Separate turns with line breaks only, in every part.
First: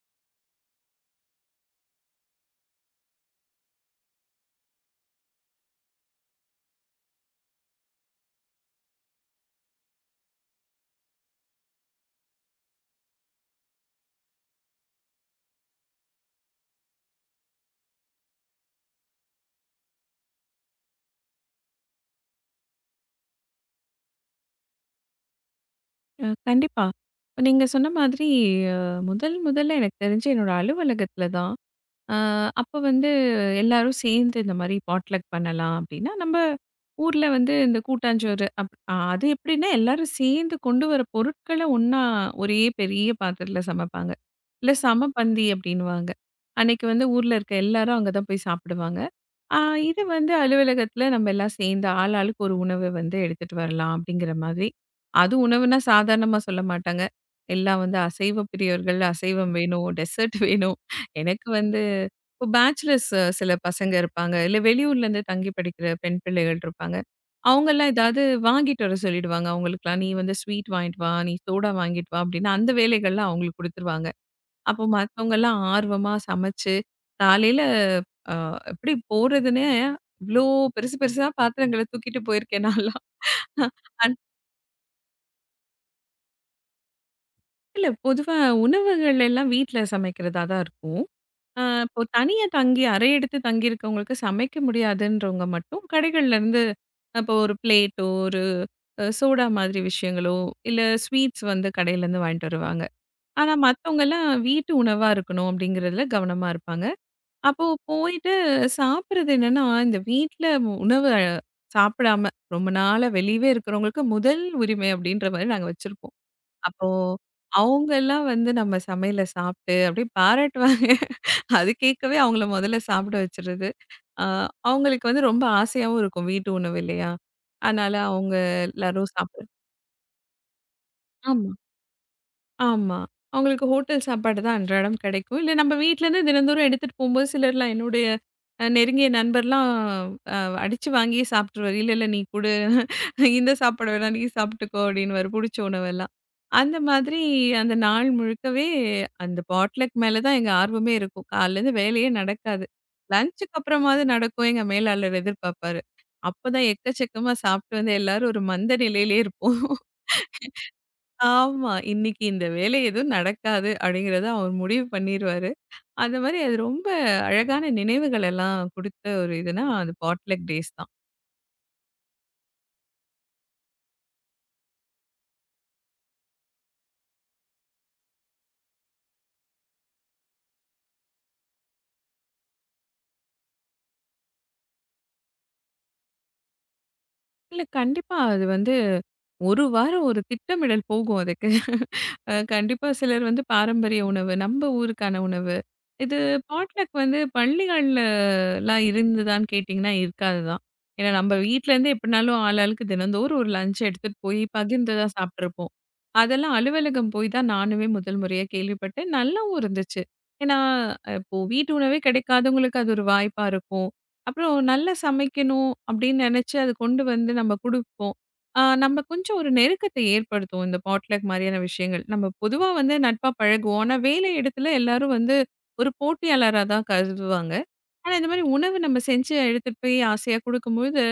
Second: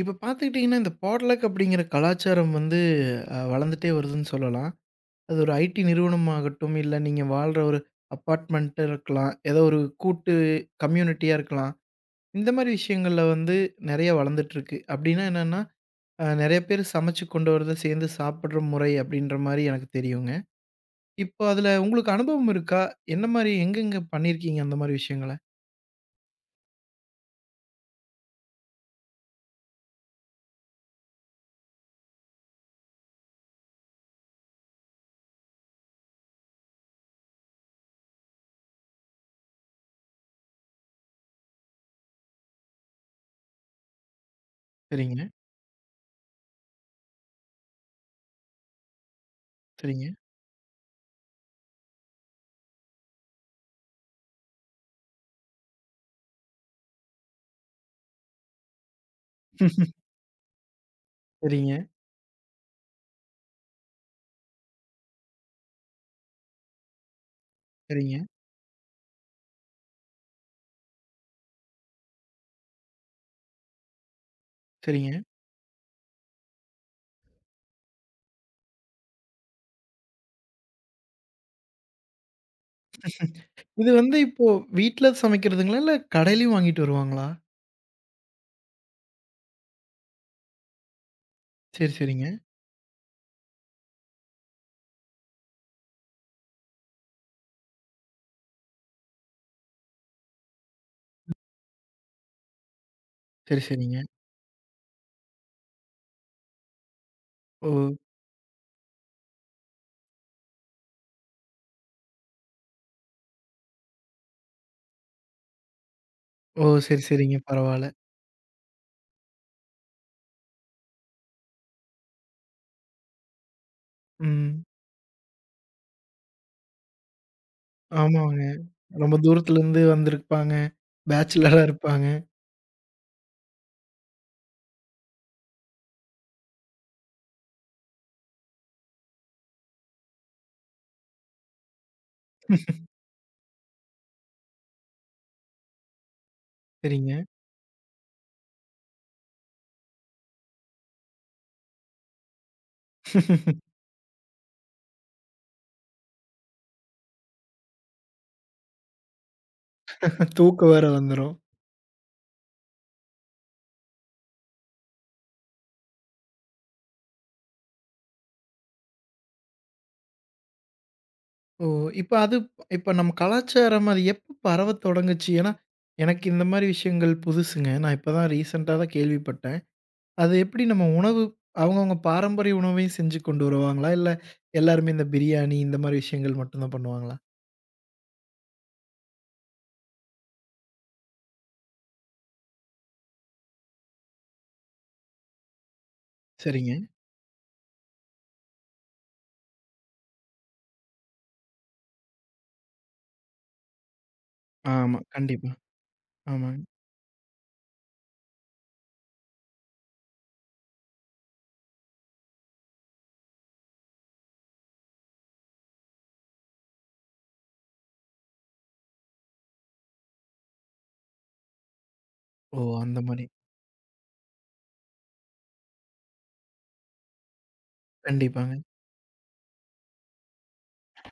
இப்ப பார்த்துக்கிட்டீங்கன்னா, இந்த பாட்லக் அப்படிங்கிற கலாச்சாரம் வந்து வளர்ந்துட்டே வருதுன்னு சொல்லலாம். அது ஒரு ஐடி நிறுவனமாகட்டும், இல்ல நீங்க வாழ்ற ஒரு அப்பார்ட்மெண்ட்டா இருக்கலாம், ஏதோ ஒரு கூட்டு கம்யூனிட்டியா இருக்கலாம். இந்த மாரி விஷயங்கள்ல வந்து நெறைய வளர்ந்துட்டுருக்கு. அப்படின்னா என்னன்னா, நெறைய பேர் சமைச்சு கொண்டு வரத சேர்ந்து சாப்பிடுற முறை அப்படின்ற மாரி எனக்கு தெரியுங்க. இப்போ அதுல உங்களுக்கு அனுபவம் இருக்கா? என்ன மாரி எங்கெங்க பண்ணியிருக்கீங்க அந்த மாரி விஷயங்கள?
கண்டிப்பா. இப்ப நீங்க சொன்ன மாதிரி அ முதல் முதல்ல எனக்கு தெரிஞ்சு என்னோட அலுவலகத்தில தான். அ அப்ப வந்து எல்லாரும் சேர்ந்து இந்த மாரி பாட்லக் பண்ணலாம் அப்டின்னா, நம்ப ஊர்ல வந்து இந்த கூட்டாஞ்சோறு அப் அது எப்டின்னா எல்லாரும் சேர்ந்து கொண்டு வர பொருட்கள ஒண்ணா ஒரே பெரிய பாத்திரத்தில சமைப்பாங்க. இல்ல
சரிங்க,
சமபந்தி அப்டின்னுவாங்க. அன்னைக்கு வந்து ஊர்ல இருக்க எல்லாரும் அங்க தான் போய் சாப்பிடுவாங்க. ஆ. இது
சரிங்க,
வந்து அலுவலகத்துல நம்ம எல்லாம் சேர்ந்து ஆள் ஆளுக்கு ஒரு உணவு வந்து எடுத்துட்டு வரலாம் அப்படிங்கிற மாதிரி. அது உணவுனா சாதாரணமா சொல்ல மாட்டாங்க. எல்லாம் வந்து அசைவ பிரியர்கள், அசைவம் வேணும், டெசர்ட் வேணும். எனக்கு
சரிங்க,
வந்து இப்போ பேச்சுலர்ஸ் சில பசங்க இருப்பாங்க. இல்ல வெளியூர்லேருந்து தங்கி படிக்கிற பெண் பிள்ளைகள் இருப்பாங்க. அவங்கலாம்
சரிங்க,
ஏதாவது வாங்கிட்டு வர சொல்லிடுவாங்க. அவங்களுக்குலாம் நீ வந்து ஸ்வீட் வாங்கிட்டு வா, நீ சோடா வாங்கிட்டு வா அப்படின்னு அந்த வேலைகள்லாம் அவங்களுக்கு குடுத்துருவாங்க. அப்போ
சரிங்க.
மத்தவங்கலாம் ஆர்வமா சமைச்சு, காலையில அ எப்படி போறதுன்னே இவ்ளோ பெருசு பெருசா பாத்திரங்கள தூக்கிட்டு போயிருக்கேன் நான்லாம்.
இது
அன்
வந்து இப்போ வீட்ல சமைக்கிறதுங்களா? இல்ல கடையிலயும் வாங்கிட்டு வருவாங்களா?
இல்ல பொதுவா உணவுகள் எல்லாம் வீட்ல சமைக்கிறதா தான் இருக்கும். அ
சரி,
இப்போ
சரிங்க.
தனியா தங்கி அறை எடுத்து தங்கி இருக்கவங்களுக்கு சமைக்க முடியாதுன்றவங்க மட்டும் கடைகள்ல இருந்து இப்போ ஒரு பிளேட்டோ, ஒரு சோடா மாதிரி விஷயங்களோ, இல்ல ஸ்வீட்ஸ் வந்து கடையிலேருந்து வாங்கிட்டு வருவாங்க. ஆனா
சரி, சரிங்க.
மத்தவங்கலாம் வீட்டு உணவா இருக்கணும் அப்படிங்கிறதுல கவனமா இருப்பாங்க. அப்போ
ஓ!
போயிட்டு சாப்பிடுறது என்னன்னா, இந்த வீட்ல உணவு சாப்பிடாம ரொம்ப நாளா வெளியவே இருக்கிறவங்களுக்கு முதல் உரிமை அப்படின்ற மாரி நாங்க வச்சிருப்போம்.
ஓ!
அப்போ
சரி, சரிங்க. பரவால்ல.
அவங்கலாம் வந்து நம்ம சமையல சாப்பிட்டு அப்படியே பாராட்டுவாங்க. அது கேட்கவே அவங்கள முதல்ல சாப்பிட வச்சுறது. அ
ம்.
அவங்களுக்கு வந்து ரொம்ப ஆசையாவும் இருக்கும் வீட்டு உணவு இல்லையா? அதனால அவங்க
ஆமாங்க.
எல்லாரும்
ரொம்ப
சாப்பிட.
தூரத்துலருந்து வந்திருப்பாங்க.
ஆமா.
பேச்சுலரா இருப்பாங்க.
ஆமா. அவங்களுக்கு ஹோட்டல் சாப்பாடு தான் அன்றாடம் கிடைக்கும். இல்ல நம்ம வீட்லேருந்து தினந்தோறும் எடுத்துட்டு போம்போது சிலர்லாம் என்னுடைய நெருங்கிய நண்பர்லாம் அ அடிச்சு வாங்கியே சாப்ட்டுருவாரு. "இல்ல, இல்ல நீ குடு. இந்த சாப்பாடு வேணா நீ சாப்ட்டுக்கோ" அப்டின்னுவாரு புடிச்ச உணவெல்லாம். அந்த
சரிங்க.
மாதிரி அந்த நாள் முழுக்கவே அந்த பாட்லக் மேல தான் எங்க ஆர்வமே இருக்கும். காலைலேருந்து வேலையே நடக்காது. லஞ்சுக்கு அப்புறமாவது நடக்கும் எங்க மேலாளர் எதிர்பார்ப்பாரு. அப்பதான் எக்கச்சக்கமா சாப்ட்டு வந்து எல்லாரும் ஒரு மந்த நிலையிலே இருப்போம்.
தூக்கம் வேற வந்துரும்.
ஆமா. இன்னைக்கு இந்த வேலை எதுவும் நடக்காது அப்படிங்கிறத அவர் முடிவு பண்ணிருவாரு. அந்த மாரி அது ரொம்ப அழகான நினைவுகள் எல்லாம் குடுத்த ஒரு இதுனா, அது பாட்லக் டேஸ் தான்.
ஓ! இப்ப அது இப்ப நம்ம கலாச்சாரம் அது எப்ப பரவத் தொடங்குச்சு? ஏன்னா, எனக்கு இந்த மாரி விஷயங்கள் புதுசுங்க. நான் இப்ப தான் ரீசென்ட்டா தான் கேள்விப்பட்டேன். அது எப்படி நம்ம உணவு அவங்கவங்க பாரம்பரிய உணவையும் செஞ்சு கொண்டு வருவாங்களா? இல்ல எல்லாருமே இந்த பிரியாணி இந்த மாரி விஷயங்கள் மட்டும் தான் பண்ணுவாங்களா?
இல்ல கண்டிப்பா. அது வந்து 1 வாரம் ஒரு திட்டமிடல் போகும் அதுக்கு. அ கண்டிப்பா சிலர் வந்து பாரம்பரிய உணவு, நம்ம ஊருக்கான உணவு. இது
சரிங்க.
பாட்லக் வந்து பள்ளிகள்லலாம் இருந்ததான்னு கேட்டிங்கன்னா, இருக்காது தான். ஏன்னா நம்ம வீட்லேருந்து எப்படினாலும் ஆளாளுக்கு தினந்தோறும் ஒரு லஞ்ச் எடுத்துட்டு போய் பகிர்ந்து
ஆமா.
தான்
கண்டிப்பா.
சாப்பிட்டுருப்போம். அதெல்லாம்
ஆமாங்க.
அலுவலகம் போய் தான் நானுமே முதல் முறையா கேள்விப்பட்டேன். நல்லாவும் இருந்துச்சு. ஏன்னா இப்போ வீட்டு உணவே கிடைக்காதவங்களுக்கு அது ஒரு வாய்ப்பா இருக்கும். அப்புறம் நல்லா சமைக்கணும் அப்படின்னு நினைச்சு அது கொண்டு வந்து நம்ம கொடுப்போம். ஆ, நம்ம கொஞ்சம் ஒரு நெருக்கத்தை ஏற்படுத்துவோம் இந்த பாட்லக் மாதிரியான விஷயங்கள். நம்ம
ஓ!
பொதுவா வந்து
அந்த மாரி.
நட்பா பழகுவோம். ஆனா வேலை இடத்துல எல்லாரும் வந்து ஒரு போட்டியாளரா தான் கருதுவாங்க. ஆனா இந்த மாதிரி
கண்டிப்பாங்க.
உணவு நம்ம செஞ்சு எடுத்துட்டு போய் ஆசையா கொடுக்கும்பொழுது,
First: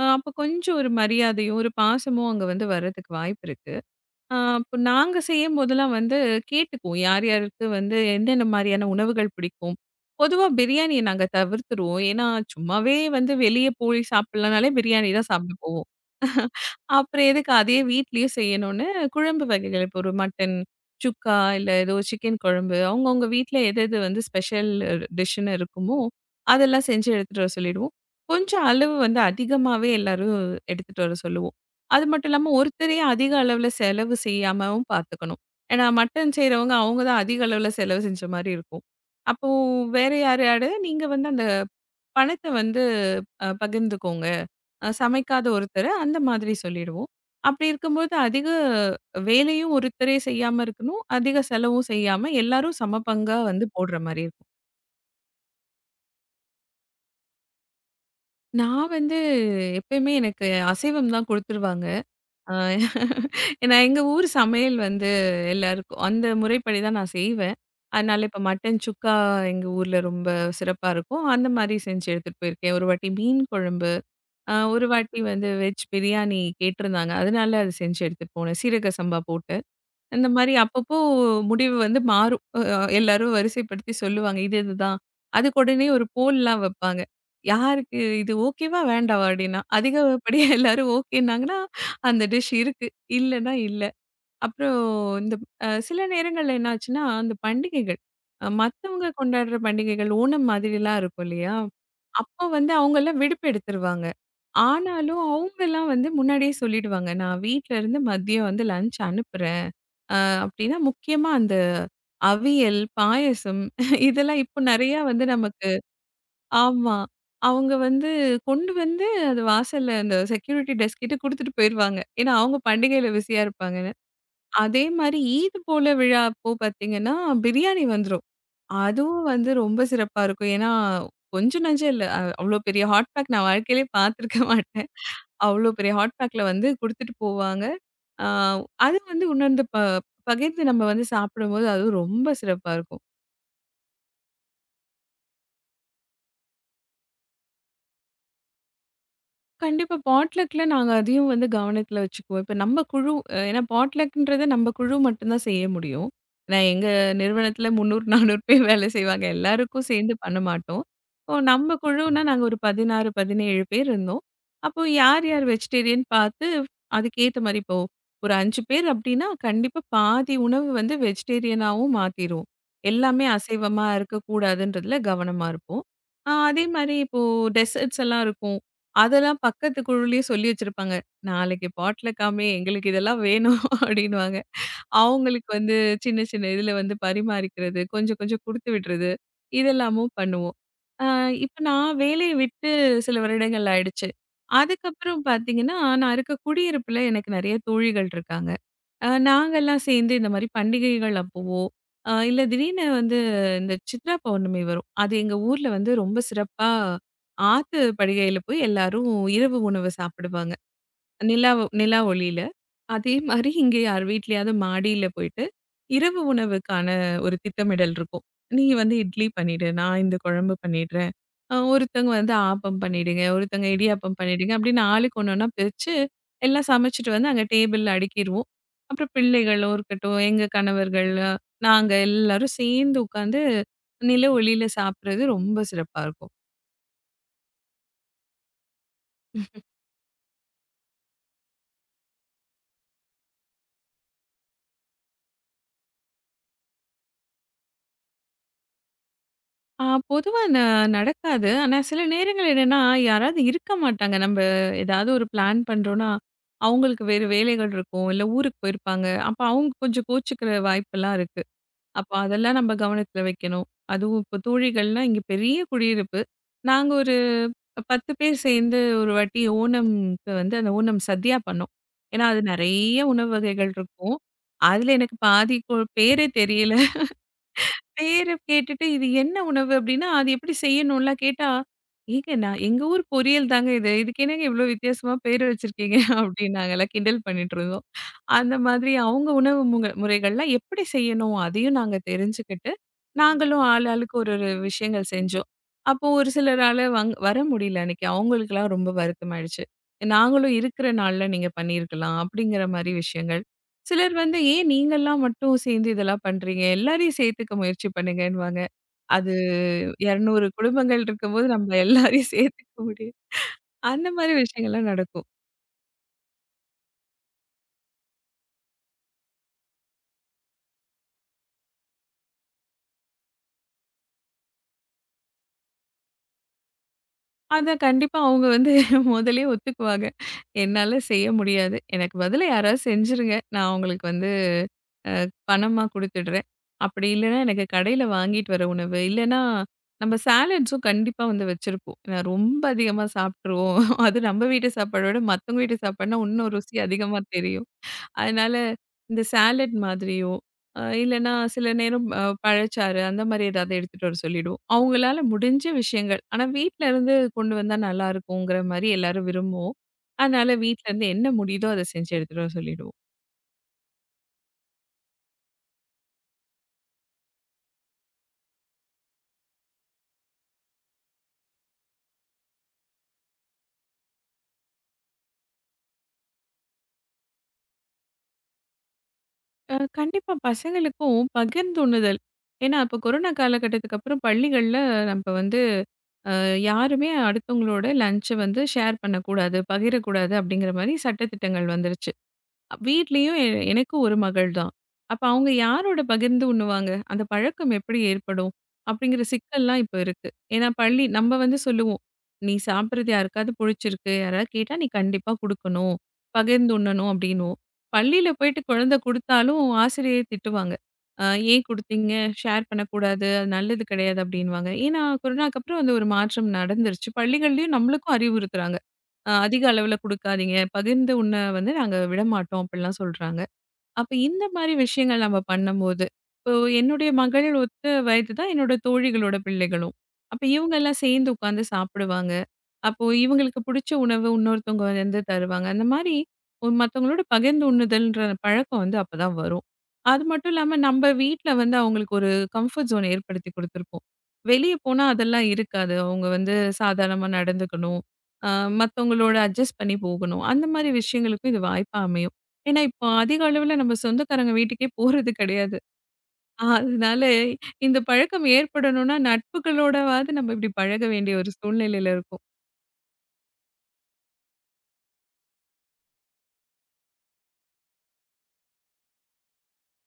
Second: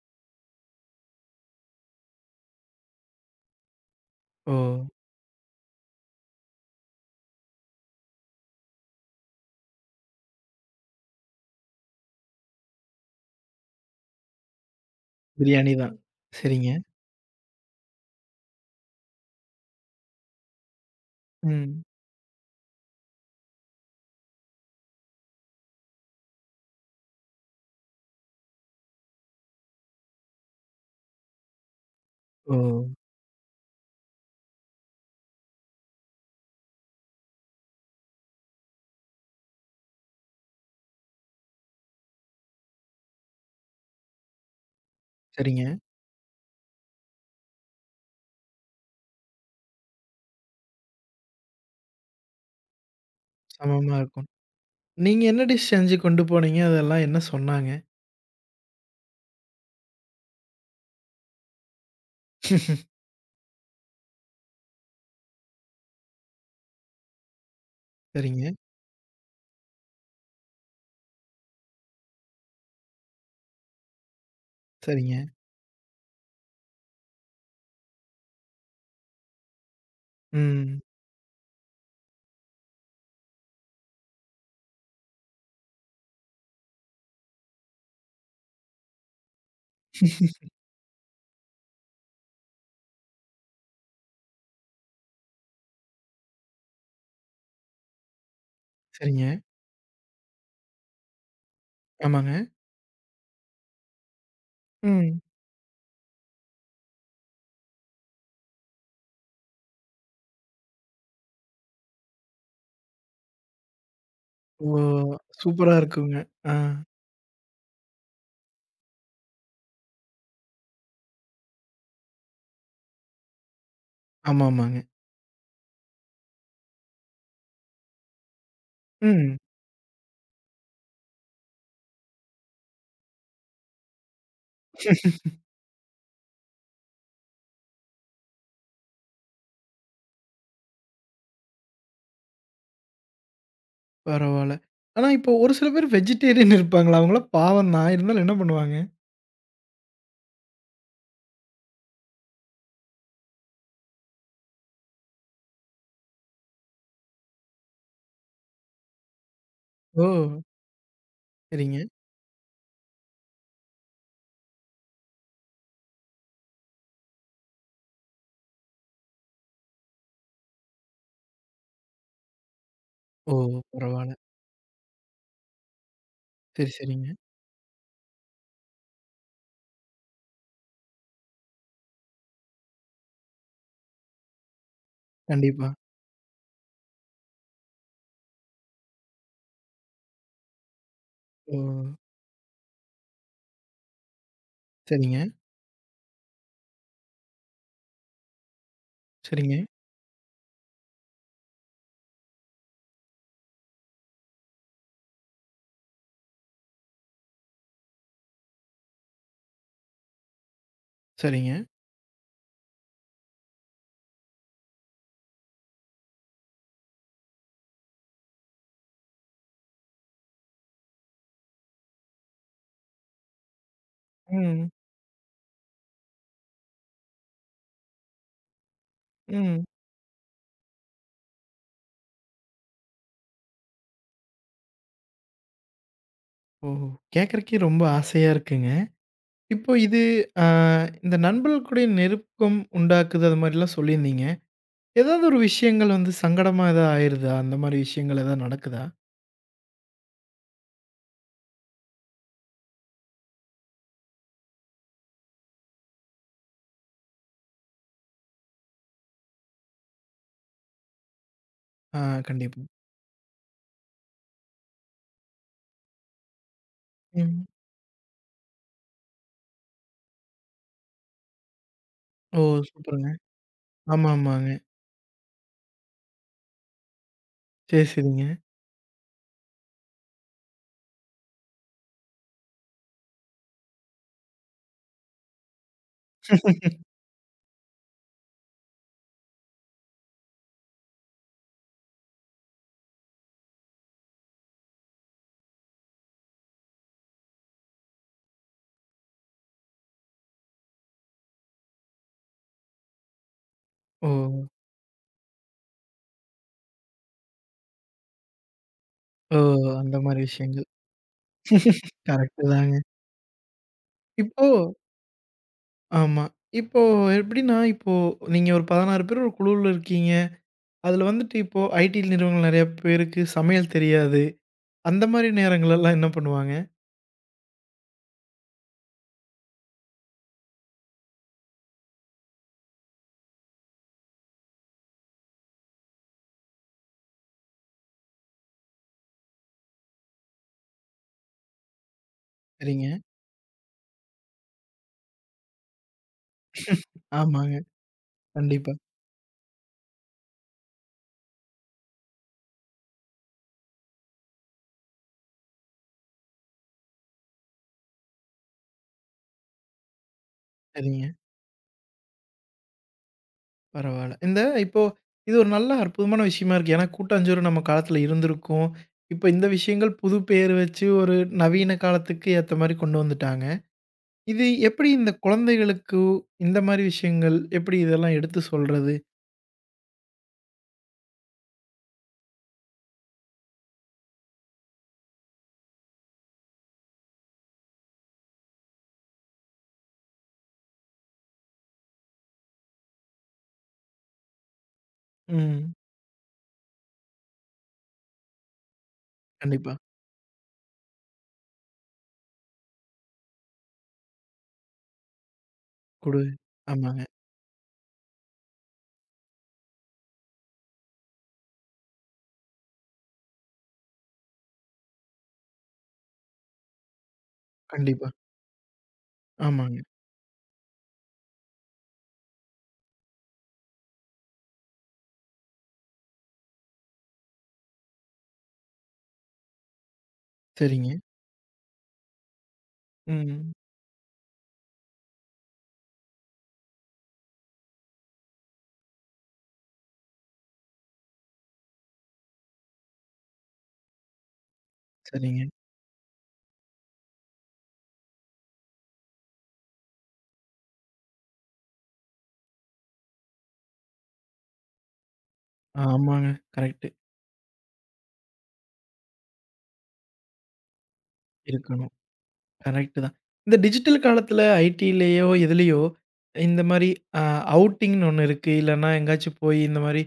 அ அப்ப கொஞ்சம் ஒரு மரியாதையும், ஒரு பாசமும் அங்க வந்து வர்றதுக்கு வாய்ப்பு இருக்கு. ஆ
ஓ!
இப்போ நாங்க செய்யும்போதெல்லாம் வந்து கேட்டுக்குவோம். யார் யாருக்கு வந்து எந்தெந்த மாரியான உணவுகள் பிடிக்கும். பொதுவா பிரியாணிய நாங்க தவிர்த்துருவோம். ஏன்னா, சும்மாவே வந்து வெளிய போய் சாப்பிடலனாலே பிரியாணி தான் சாப்பிட
பிரியாணி
போவோம்.
தான். சரிங்க.
அப்புறம் எதுக்கு அதே வீட்லயும் செய்யணும்னு, குழம்பு வகைகள் இப்போ ஒரு மட்டன் சுக்கா, இல்ல
ம்.
ஏதோ சிக்கன் குழம்பு அவங்கவங்க வீட்ல எது எது வந்து ஸ்பெஷல் டிஷ்ன்னு இருக்குமோ, அதெல்லாம் செஞ்சு எடுத்துட்டு வர சொல்லிடுவோம். கொஞ்சம் அளவு வந்து அதிகமாவே எல்லாரும் எடுத்துட்டு வர சொல்லுவோம். அது மட்டும் இல்லாம
ஓ!
ஒருத்தரே அதிக அளவுல செலவு செய்யாமவும் பார்த்துக்கணும். ஏன்னா மட்டன் செய்றவங்க அவங்க தான் அதிக அளவுல செலவு செஞ்ச மாரி இருக்கும். அப்போ வேற யாரையாவது நீங்க வந்து அந்த பணத்த வந்து பகிர்ந்துக்கோங்க. அ சமைக்காத
சரிங்க.
ஒருத்தர அந்த மாதிரி சொல்லிடுவோம். அப்படி இருக்கும்போது அதிக வேலையும் ஒருத்தரே செய்யாம இருக்கணும். அதிக செலவும் செய்யாம எல்லாரும் சம பங்கா வந்து
சமமா
போடுற மாரி
இருக்கும்.
இருக்கும்.
நீங்க என்ன டிஷ் செஞ்சு கொண்டு போனீங்க? அதெல்லாம் என்ன சொன்னாங்க?
நான் வந்து எப்பயுமே எனக்கு அசைவம் தான் குடுத்துருவாங்க. ஆ ஏன்னா எங்க ஊர் சமையல் வந்து எல்லாருக்கும் அந்த முறைப்படி தான் நான் செய்வேன். அதனால இப்ப
சரிங்க,
மட்டன் சுக்கா எங்க ஊர்ல ரொம்ப சிறப்பா இருக்கும். அந்த மாரி செஞ்சு எடுத்துட்டு போயிருக்கேன். ஒரு வாட்டி மீன் குழம்பு, அ ஒரு
சரிங்க.
வாட்டி வந்து வெஜ் பிரியாணி கேட்டிருந்தாங்க. அதனால அது செஞ்சு எடுத்துட்டு போனேன். சீரக சம்பா போட்டு. அந்த மாரி
ம்.
அப்பப்போ முடிவு வந்து மாறும். அ எல்லாரும் வரிசைப்படுத்தி சொல்லுவாங்க. இது இதுதான். அதுக்கு உடனே ஒரு போல்லாம் வைப்பாங்க. யாருக்கு இது ஓகேவா? வேண்டாவா? அப்டின்னா. அதிகப்படியா எல்லாரும் ஓகேன்னாங்கன்னா, அந்த டிஷ் இருக்கு. இல்லன்னா இல்ல. அப்புறம் இந்த சில நேரங்கள்ல என்ன ஆச்சுன்னா, அந்த பண்டிகைகள் மத்தவங்க
சரிங்க.
கொண்டாடுற பண்டிகைகள் ஓணம் மாதிரிலாம் இருக்கும் இல்லையா?
ஆமாங்க.
அப்போ வந்து அவங்கலாம் விடுப்பு எடுத்துருவாங்க.
ம்.
ஆனாலும் அவங்கலாம் வந்து முன்னாடியே சொல்லிடுவாங்க. நான் வீட்ல இருந்து மதியம் வந்து லஞ்ச் அனுப்புறேன். அப்படின்னா, முக்கியமா அந்த அவியல், பாயாசம் இதெல்லாம் இப்போ
ஓ!
நெறையா வந்து நமக்கு.
சூப்பரா இருக்குங்க. ஆ.
ஆமா. அவங்க வந்து கொண்டு வந்து அது வாசல்ல அந்த செக்யூரிட்டி டெஸ்க் கிட்ட குடுத்துட்டு போயிருவாங்க. ஏன்னா, அவங்க பண்டிகையில பிஸியா இருப்பாங்கன்னு.
ஆமாமாங்க.
அதே மாரி ஈத் போல விழா அப்போ பார்த்தீங்கன்னா, பிரியாணி வந்துரும். அதுவும்
ம்.
வந்து ரொம்ப சிறப்பா இருக்கும். ஏன்னா, கொஞ்சம் நஞ்சம் இல்ல. அ அவ்ளோ பெரிய ஹாட் பேக் நான் வாழ்க்கையிலயே பார்த்துருக்க மாட்டேன். அவ்ளோ பெரிய ஹாட் பேக்ல வந்து குடுத்துட்டு போவாங்க. ஆ அது வந்து உணர்ந்து பகிர்ந்து நம்ம வந்து சாப்பிடும்போது அதுவும் ரொம்ப சிறப்பா இருக்கும்.
பரவால்ல. ஆனா இப்போ ஒரு சில பேர் வெஜிடேரியன் இருப்பாங்களா? அவங்கலாம் பாவம் தான். இருந்தாலும் என்ன பண்ணுவாங்க?
கண்டிப்பா பாட்லக்ல நாங்க அதையும் வந்து கவனத்துல வச்சுக்குவோம். இப்ப நம்ம குழு ஏன்னா பாட்லக்ன்றது நம்ம குழு மட்டும் தான் செய்ய முடியும். ஏன்னா எங்க நிறுவனத்துல 300, 400 பேர் வேலை செய்வாங்க. எல்லாருக்கும்
ஓ!
சேர்ந்து பண்ண மாட்டோம். இப்போ நம்ம
சரிங்க.
குழுனா நாங்க ஒரு 16, 17 பேர் இருந்தோம். அப்போ யார் யார் வெஜிடேரியன் பார்த்து அதுக்கேத்த மாரி இப்போ ஒரு 5 பேர் அப்டின்னா, கண்டிப்பா பாதி உணவு வந்து வெஜிடேரியனாவும் மாத்திருவோம். எல்லாமே
ஓ!
அசைவமா
பரவால்ல.
இருக்கக்கூடாதுன்றதுல கவனமா இருப்போம். ஆ அதே
சரி,
மாரி
சரிங்க.
இப்போ டெசர்ட்ஸ் எல்லாம் இருக்கும். அதெல்லாம் பக்கத்து குழுவுலயே சொல்லி வச்சிருப்பாங்க. நாளைக்கு பாட்லக்காமே எங்களுக்கு இதெல்லாம் வேணும் அப்படின்னுவாங்க. அவங்களுக்கு
கண்டிப்பா.
வந்து சின்ன சின்ன இதுல வந்து பரிமாறிக்கிறது, கொஞ்சம் கொஞ்சம் குடுத்து விடுறது, இதெல்லாமும் பண்ணுவோம். அ இப்ப
ஓ!
நான் வேலைய விட்டு சில வருடங்கள் ஆயிடுச்சு.
சரிங்க,
அதுக்கப்புறம் பார்த்தீங்கன்னா, நான் இருக்க குடியிருப்புல எனக்கு நெறைய தோழிகள் இருக்காங்க. அ
சரிங்க,
நாங்கலாம் சேர்ந்து இந்த மாரி பண்டிகைகள் அப்பவோ, அ இல்ல திடீர்னு வந்து இந்த சித்ரா பௌர்ணமி வரும். அது எங்க ஊர்ல வந்து ரொம்ப சிறப்பா ஆத்து படுகையில போய் எல்லாரும் இரவு உணவு சாப்பிடுவாங்க. நிலா
சரிங்க.
நிலா ஒளியில. அதே மாரி இங்க யார் வீட்லயாவது மாடியில போயிட்டு, இரவு உணவுக்கான ஒரு திட்டமிடல் இருக்கும். "நீ வந்து இட்லி பண்ணிடு, நான் இந்த குழம்பு பண்ணிடுறேன்." அ ஒருத்தவங்க வந்து ஆப்பம் பண்ணிடுங்க, ஒருத்தவங்க இடியாப்பம் பண்ணிடுங்க
ம்,
அப்படின்னு ஆளுக்கு ஒண்ணு ஒண்ணா பிரிச்சு, எல்லாம் சமைச்சுட்டு வந்து அங்க டேபிள்ல அடுக்கிருவோம். அப்புறம்
ம்.
பிள்ளைகளும் இருக்கட்டும், எங்க கணவர்கள், நாங்க எல்லாரும் சேர்ந்து உட்காந்து நில ஒளியில சாப்பிடுறது ரொம்ப சிறப்பா இருக்கும்.
ஓஹோ! கேட்கறக்கே ரொம்ப ஆசையா இருக்குங்க. இப்போ இது அ இந்த நண்பர்கள் கூடய நெருக்கம் உண்டாக்குது அது மாரிலாம் சொல்லியிருந்தீங்க. ஏதாவது ஒரு விஷயங்கள் வந்து சங்கடமா எதா ஆயிருதா? அந்த மாரி விஷயங்கள் எதா நடக்குதா?
ஆ பொதுவா நடக்காது. ஆனா சில நேரங்கள் என்னன்னா, யாராவது இருக்க மாட்டாங்க. நம்ப ஏதாவது ஒரு பிளான் பண்றோம்னா, அவங்களுக்கு வேறு வேலைகள் இருக்கும். இல்ல ஊருக்கு போயிருப்பாங்க. அப்ப அவங்க கொஞ்சம் கோச்சுக்கிற வாய்ப்பெல்லாம் இருக்கு.
ஆ
அப்ப அதெல்லாம்
கண்டிப்பா.
நம்ம கவனத்துல வைக்கணும். அதுவும் இப்போ தோழிகள்னா இங்க பெரிய குடியிருப்பு. நாங்க ஒரு
ம்.
10 பேர் சேர்ந்து ஒரு வாட்டி ஓணம்க்கு வந்து அந்த ஓணம் சத்யா பண்ணோம். ஏன்னா, அது
ஓ!
நெறைய
சூப்பருங்க.
உணவு வகைகள்
ஆமா,
இருக்கும்.
ஆமாங்க.
அதுல எனக்கு பாதி பேரே தெரியல.
சரி, சரிங்க.
பேர கேட்டுட்டு இது என்ன உணவு அப்படின்னா, அது எப்படி செய்யணும்லாம் கேட்டா, "ஏங்க நான் எங்க ஊர் பொரியல் தாங்க இது. இதுக்கு என்னங்க இவ்ளோ வித்தியாசமா பேர் வச்சிருக்கீங்க?" அப்படின்னு நாங்கலாம் கிண்டல் பண்ணிட்டுருந்தோம். அந்த மாதிரி அவங்க உணவு முக முறைகள்ல எப்படி செய்யணும்? அதையும் நாங்க தெரிஞ்சுக்கிட்டு, நாங்களும் ஆள் ஆளுக்கு ஒரு ஒரு விஷயங்கள் செஞ்சோம். அப்போ ஒரு சிலரால வர முடியல அன்னைக்கு. அவங்களுக்கெல்லாம் ரொம்ப வருத்தமாயிடுச்சு. நாங்களும் இருக்கிற நாள்ல நீங்க பண்ணியிருக்கலாம். அப்படிங்கிற மாரி விஷயங்கள்.
ஓ!
சிலர் வந்து ஏன் நீங்கலாம் மட்டும் சேர்ந்து இதெல்லாம் பண்றீங்க? எல்லாரையும் சேர்த்துக்க முயற்சி பண்ணுங்கன்னுவாங்க. அது
ஓ! அந்த மாரி
200
விஷயங்கள்.
குடும்பங்கள் இருக்கும்போது நம்ம எல்லாரையும்
கரெக்ட்டு தாங்க.
சேர்த்துக்க முடியும். அந்த மாரி
இப்போ
விஷயங்கள்லாம் நடக்கும்.
ஆமா. இப்போ எப்படின்னா, இப்போ நீங்க ஒரு 16 பேர் ஒரு குழுவுல இருக்கீங்க. அதுல வந்துட்டு இப்போ ஐடி நிறுவனங்கள் நெறைய பேருக்கு சமையல் தெரியாது. அந்த மாரி நேரங்கள்லலாம் என்ன பண்ணுவாங்க?
அதான் கண்டிப்பா அவங்க வந்து முதல்லயே ஒத்துக்குவாங்க. என்னால செய்ய முடியாது. எனக்கு பதிலா யாராவது செஞ்சுருங்க. நான் உங்களுக்கு வந்து அ பணமா குடுத்துடுறேன். அப்படி இல்லன்னா, எனக்கு கடையில வாங்கிட்டு வர உணவு, இல்லன்னா நம்ம சாலட்ஸும் கண்டிப்பா வந்து வச்சிருப்போம். ஏன்னா ரொம்ப
சரிங்க.
அதிகமா சாப்பிட்டுருவோம். அது நம்ம வீட்டு சாப்பாடோட மத்தவங்க வீட்டு சாப்பாடுனா, இன்னும் ருசி அதிகமா
ஆமாங்க.
தெரியும். அதனால
கண்டிப்பா.
இந்த சாலட் மாதிரியோ, அ இல்லன்னா சில நேரம் அ பழச்சாறு அந்த மாரி ஏதாவது எடுத்துட்டு வர சொல்லிடுவோம். அவங்களால முடிஞ்ச விஷயங்கள். ஆனா வீட்ல இருந்து கொண்டு வந்தா நல்லாருக்குங்கிற மாரி எல்லாரும் விரும்புவோம். அதனால வீட்ல இருந்து
சரிங்க.
என்ன முடியுதோ அத செஞ்சு எடுத்துட்டு வர சொல்லிடுவோம்.
பரவால்ல. இப்போ இது ஒரு நல்ல அற்புதமான விஷயமா இருக்கு. ஏன்னா கூட்டாஞ்சோறு நம்ம காலத்துல இருந்திருக்கும். இப்ப இந்த விஷயங்கள் புது பேர் வச்சு ஒரு நவீன காலத்துக்கு ஏத்த மாரி கொண்டு வந்துட்டாங்க. இது எப்படி இந்த குழந்தைகளுக்கு, இந்த மாரி விஷயங்கள் எப்படி இதெல்லாம் எடுத்து சொல்றது?
அ கண்டிப்பா பசங்களுக்கும் பகிர்ந்துண்ணுதல். ஏன்னா அப்ப கொரோனா காலகட்டத்துக்கு அப்புறம் பள்ளிகள்ல நம்ப வந்து அ யாருமே அடுத்தவங்களோட லன்ச்ச வந்து ஷேர் பண்ணக்கூடாது, பகிரக்கூடாது அப்படிங்கிற மாரி சட்டதிட்டங்கள் வந்துருச்சு. வீட்லயும் எனக்கு ஒரு மகள் தான். அப்ப அவங்க
ம்.
யாரோட பகிர்ந்து உண்ணுவாங்க? அந்த பழக்கம் எப்படி ஏற்படும்? அப்படிங்கிற
கண்டிப்பா.
சிக்கல்லாம் இப்ப இருக்கு. ஏன்னா பள்ளி நம்ம வந்து சொல்லுவோம். "நீ சாப்பிடுறது யாருக்காவது புடிச்சிருக்கு. யாராவது கேட்டா நீ கண்டிப்பா குடுக்கணும்.
குடு.
பகிர்ந்து
ஆமாங்க.
உண்ணணும்" அப்படின்னுவோம். பள்ளியில போயிட்டு குழந்தை குடுத்தாலும் ஆசிரியர் திட்டுவாங்க. "அ "ஏன் குடுத்தீங்க? ஷேர் பண்ணக்கூடாது. அது நல்லது கிடையாது" அப்படின்னுவாங்க. ஏன்னா கொரோனாக்கு அப்புறம் அந்த ஒரு மாற்றம் நடந்துருச்சு. பள்ளிகள்லயும்
கண்டிப்பா.
நம்மளுக்கும் அறிவுறுத்துறாங்க. அ அதிக
ஆமாங்க.
அளவுல குடுக்காதீங்க. பகிர்ந்து உண்ண வந்து நாங்க விடமாட்டோம் அப்டிலாம் சொல்றாங்க. அப்ப இந்த மாரி விஷயங்கள் நம்ம பண்ணும்போது, இப்போ என்னுடைய மகள் ஒத்த வயது தான் என்னோட தோழிகளோட பிள்ளைகளும். அப்ப
சரிங்க.
இவங்கலாம் சேர்ந்து உட்கார்ந்து சாப்பிடுவாங்க. அப்போ
ம்.
இவங்களுக்கு பிடிச்ச உணவு இன்னொருத்தவங்க வந்து தருவாங்க. அந்த மாரி ஒரு மத்தவங்களோட பகிர்ந்து உண்ணுதல்ன்ற பழக்கம் வந்து அப்பதான் வரும். அது மட்டும் இல்லாம நம்ப வீட்ல வந்து அவங்களுக்கு ஒரு கம்ஃபர்ட் ஜோன் ஏற்படுத்தி குடுத்துருப்போம். வெளிய போனா
சரிங்க.
அதெல்லாம் இருக்காது. அவங்க வந்து சாதாரணமா நடந்துக்கணும். அ மத்தவங்களோட அட்ஜஸ்ட் பண்ணி போகணும். அந்த மாரி விஷயங்களுக்கும் இது வாய்ப்பா அமையும். ஏன்னா, இப்போ அதிக அளவுல நம்ம சொந்தக்காரங்க வீட்டுக்கே போறது கிடையாது.
ஆமாங்க. கரெக்ட்டு.
அதனால இந்த பழக்கம் ஏற்படணும்னா நட்புகளோடவாது நம்ம இப்படி பழக வேண்டிய ஒரு
இருக்கணும்.
சூழ்நிலையில இருக்கும்.
கரெக்ட்டு தான். இந்த டிஜிட்டல் காலத்தில ஐடிலயோ, எதுலயோ இந்த மாரி அ அவுட்டிங்ன்னு ஒண்ணு இருக்கு. இல்லன்னா எங்கேயாச்சும் போய் இந்த மாரி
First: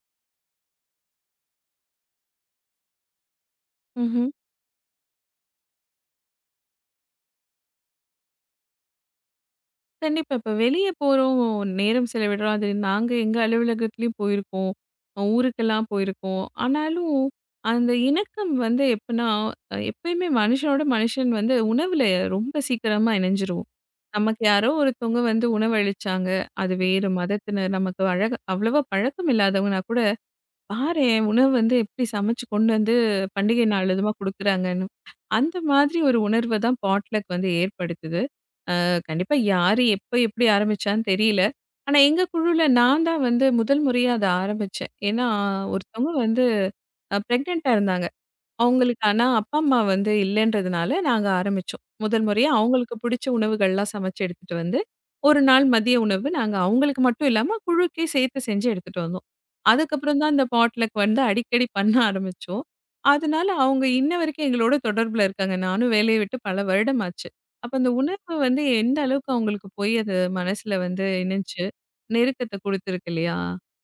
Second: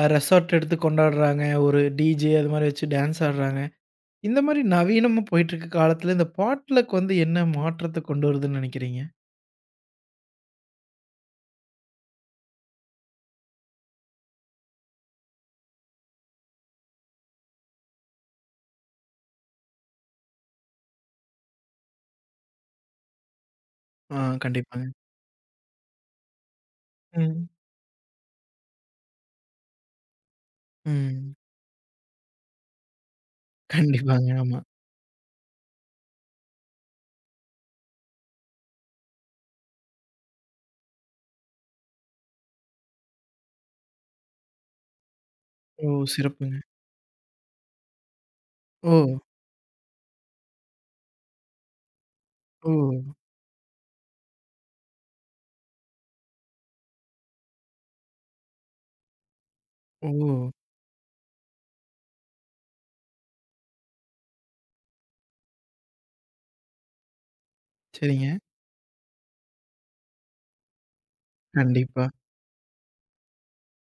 ரெசார்ட் எடுத்து கொண்டாடுறாங்க. ஒரு டிஜே அது மாரி வச்சு டான்ஸ் ஆடுறாங்க. இந்த மாரி நவீனமா போயிட்டுருக்க காலத்தில இந்த பாட்லக் வந்து என்ன மாற்றத்த கொண்டு வருதுன்னு நெனைக்கிறீங்க?
கண்டிப்பா. இப்ப வெளிய போறோம், நேரம் செலவிடுறோம். அது நாங்க எங்க அலுவலகத்துலயும் போயிருக்கோம். அ ஊருக்கெல்லாம் போயிருக்கோம். ஆனாலும், அந்த இணக்கம் வந்து எப்பன்னா, அ எப்பயுமே மனுஷனோட மனுஷன் வந்து உணவுல ரொம்ப சீக்கிரமா இணைஞ்சிருவோம்.
ஆ
நமக்கு யாரோ
கண்டிப்பாங்க.
ஒருத்தவங்க வந்து உணவளிச்சாங்க. அது வேறு
ம்.
மதத்தினர், நமக்கு அழக அவ்வளவா பழக்கம் இல்லாதவங்கன்னா கூட, "பாரேன்
ம்.
உணவு வந்து எப்படி சமைச்சு கொண்டு வந்து பண்டிகை நாள் இதுமா
கண்டிப்பாங்க. ஆமா.
குடுக்குறாங்கன்னு." அந்த மாதிரி ஒரு உணர்வ தான் பாட்லக் வந்து ஏற்படுத்துது. கண்டிப்பா யாரு எப்ப எப்படி ஆரம்பிச்சான்னு தெரியல. ஆனா எங்க குழுல நான் தான் வந்து முதல் முறையா அத ஆரம்பிச்சேன். ஏன்னா
ஓ!
ஒருத்தவங்க வந்து
சிறப்புங்க.
அ பிரெக்னன்ட்டா இருந்தாங்க. அவங்களுக்கு
ஓ!
ஆனா அப்பா, அம்மா வந்து இல்லன்றதுனால, நாங்க ஆரம்பிச்சோம். முதல் முறையா
ஓ!
அவங்களுக்கு பிடிச்ச உணவுகள்லாம் சமைச்சு எடுத்துட்டு வந்து, ஒரு நாள் மதிய உணவு நாங்க அவங்களுக்கு மட்டும் இல்லாம குழுக்கே சேர்த்து செஞ்சு எடுத்துட்டு வந்தோம்.
ஓ!
அதுக்கப்புறம் தான் இந்த பாட்லக் வந்து அடிக்கடி பண்ண ஆரம்பிச்சோம். அதனால அவங்க இன்ன வரைக்கும் எங்களோட தொடர்புல இருக்காங்க. நானும் வேலைய விட்டு பல வருடம் ஆச்சு. அப்ப அந்த
சரிங்க.
உணர்வு வந்து எந்த அளவுக்கு அவங்களுக்கு போய் அது மனசுல வந்து இணைஞ்சு,
கண்டிப்பா.
நெருக்கத்த குடுத்துருக்கு இல்லையா?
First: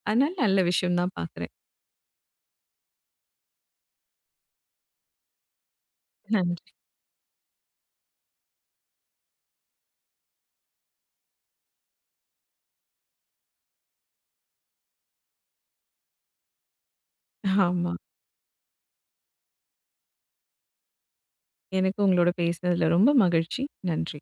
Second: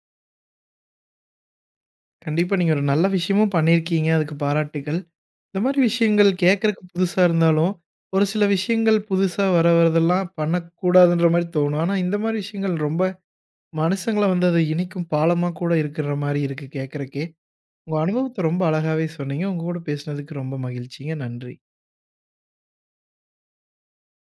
அதனால நல்ல விஷயம் தான் பாக்குறேன்.
கண்டிப்பா நீங்க ஒரு நல்ல விஷயமும் பண்ணியிருக்கீங்க. அதுக்கு பாராட்டுக்கள். இந்த மாரி விஷயங்கள்
நன்றி.
கேட்கறக்கு புதுசா இருந்தாலும், ஒரு சில விஷயங்கள் புதுசா வர வரதெல்லாம் பண்ணக்கூடாதுன்ற மாரி தோணும். ஆனா, இந்த மாரி விஷயங்கள் ரொம்ப மனுஷங்கள வந்து அது இணைக்கும் பாலமா கூட இருக்கிற மாரி இருக்கு கேட்கறக்கே.
ஆமா.
உங்க அனுபவத்த ரொம்ப அழகாவே சொன்னீங்க. உங்க கூட பேசுனதுக்கு ரொம்ப மகிழ்ச்சிங்க. நன்றி.
எனக்கு உங்களோட பேசினதுல ரொம்ப மகிழ்ச்சி. நன்றி.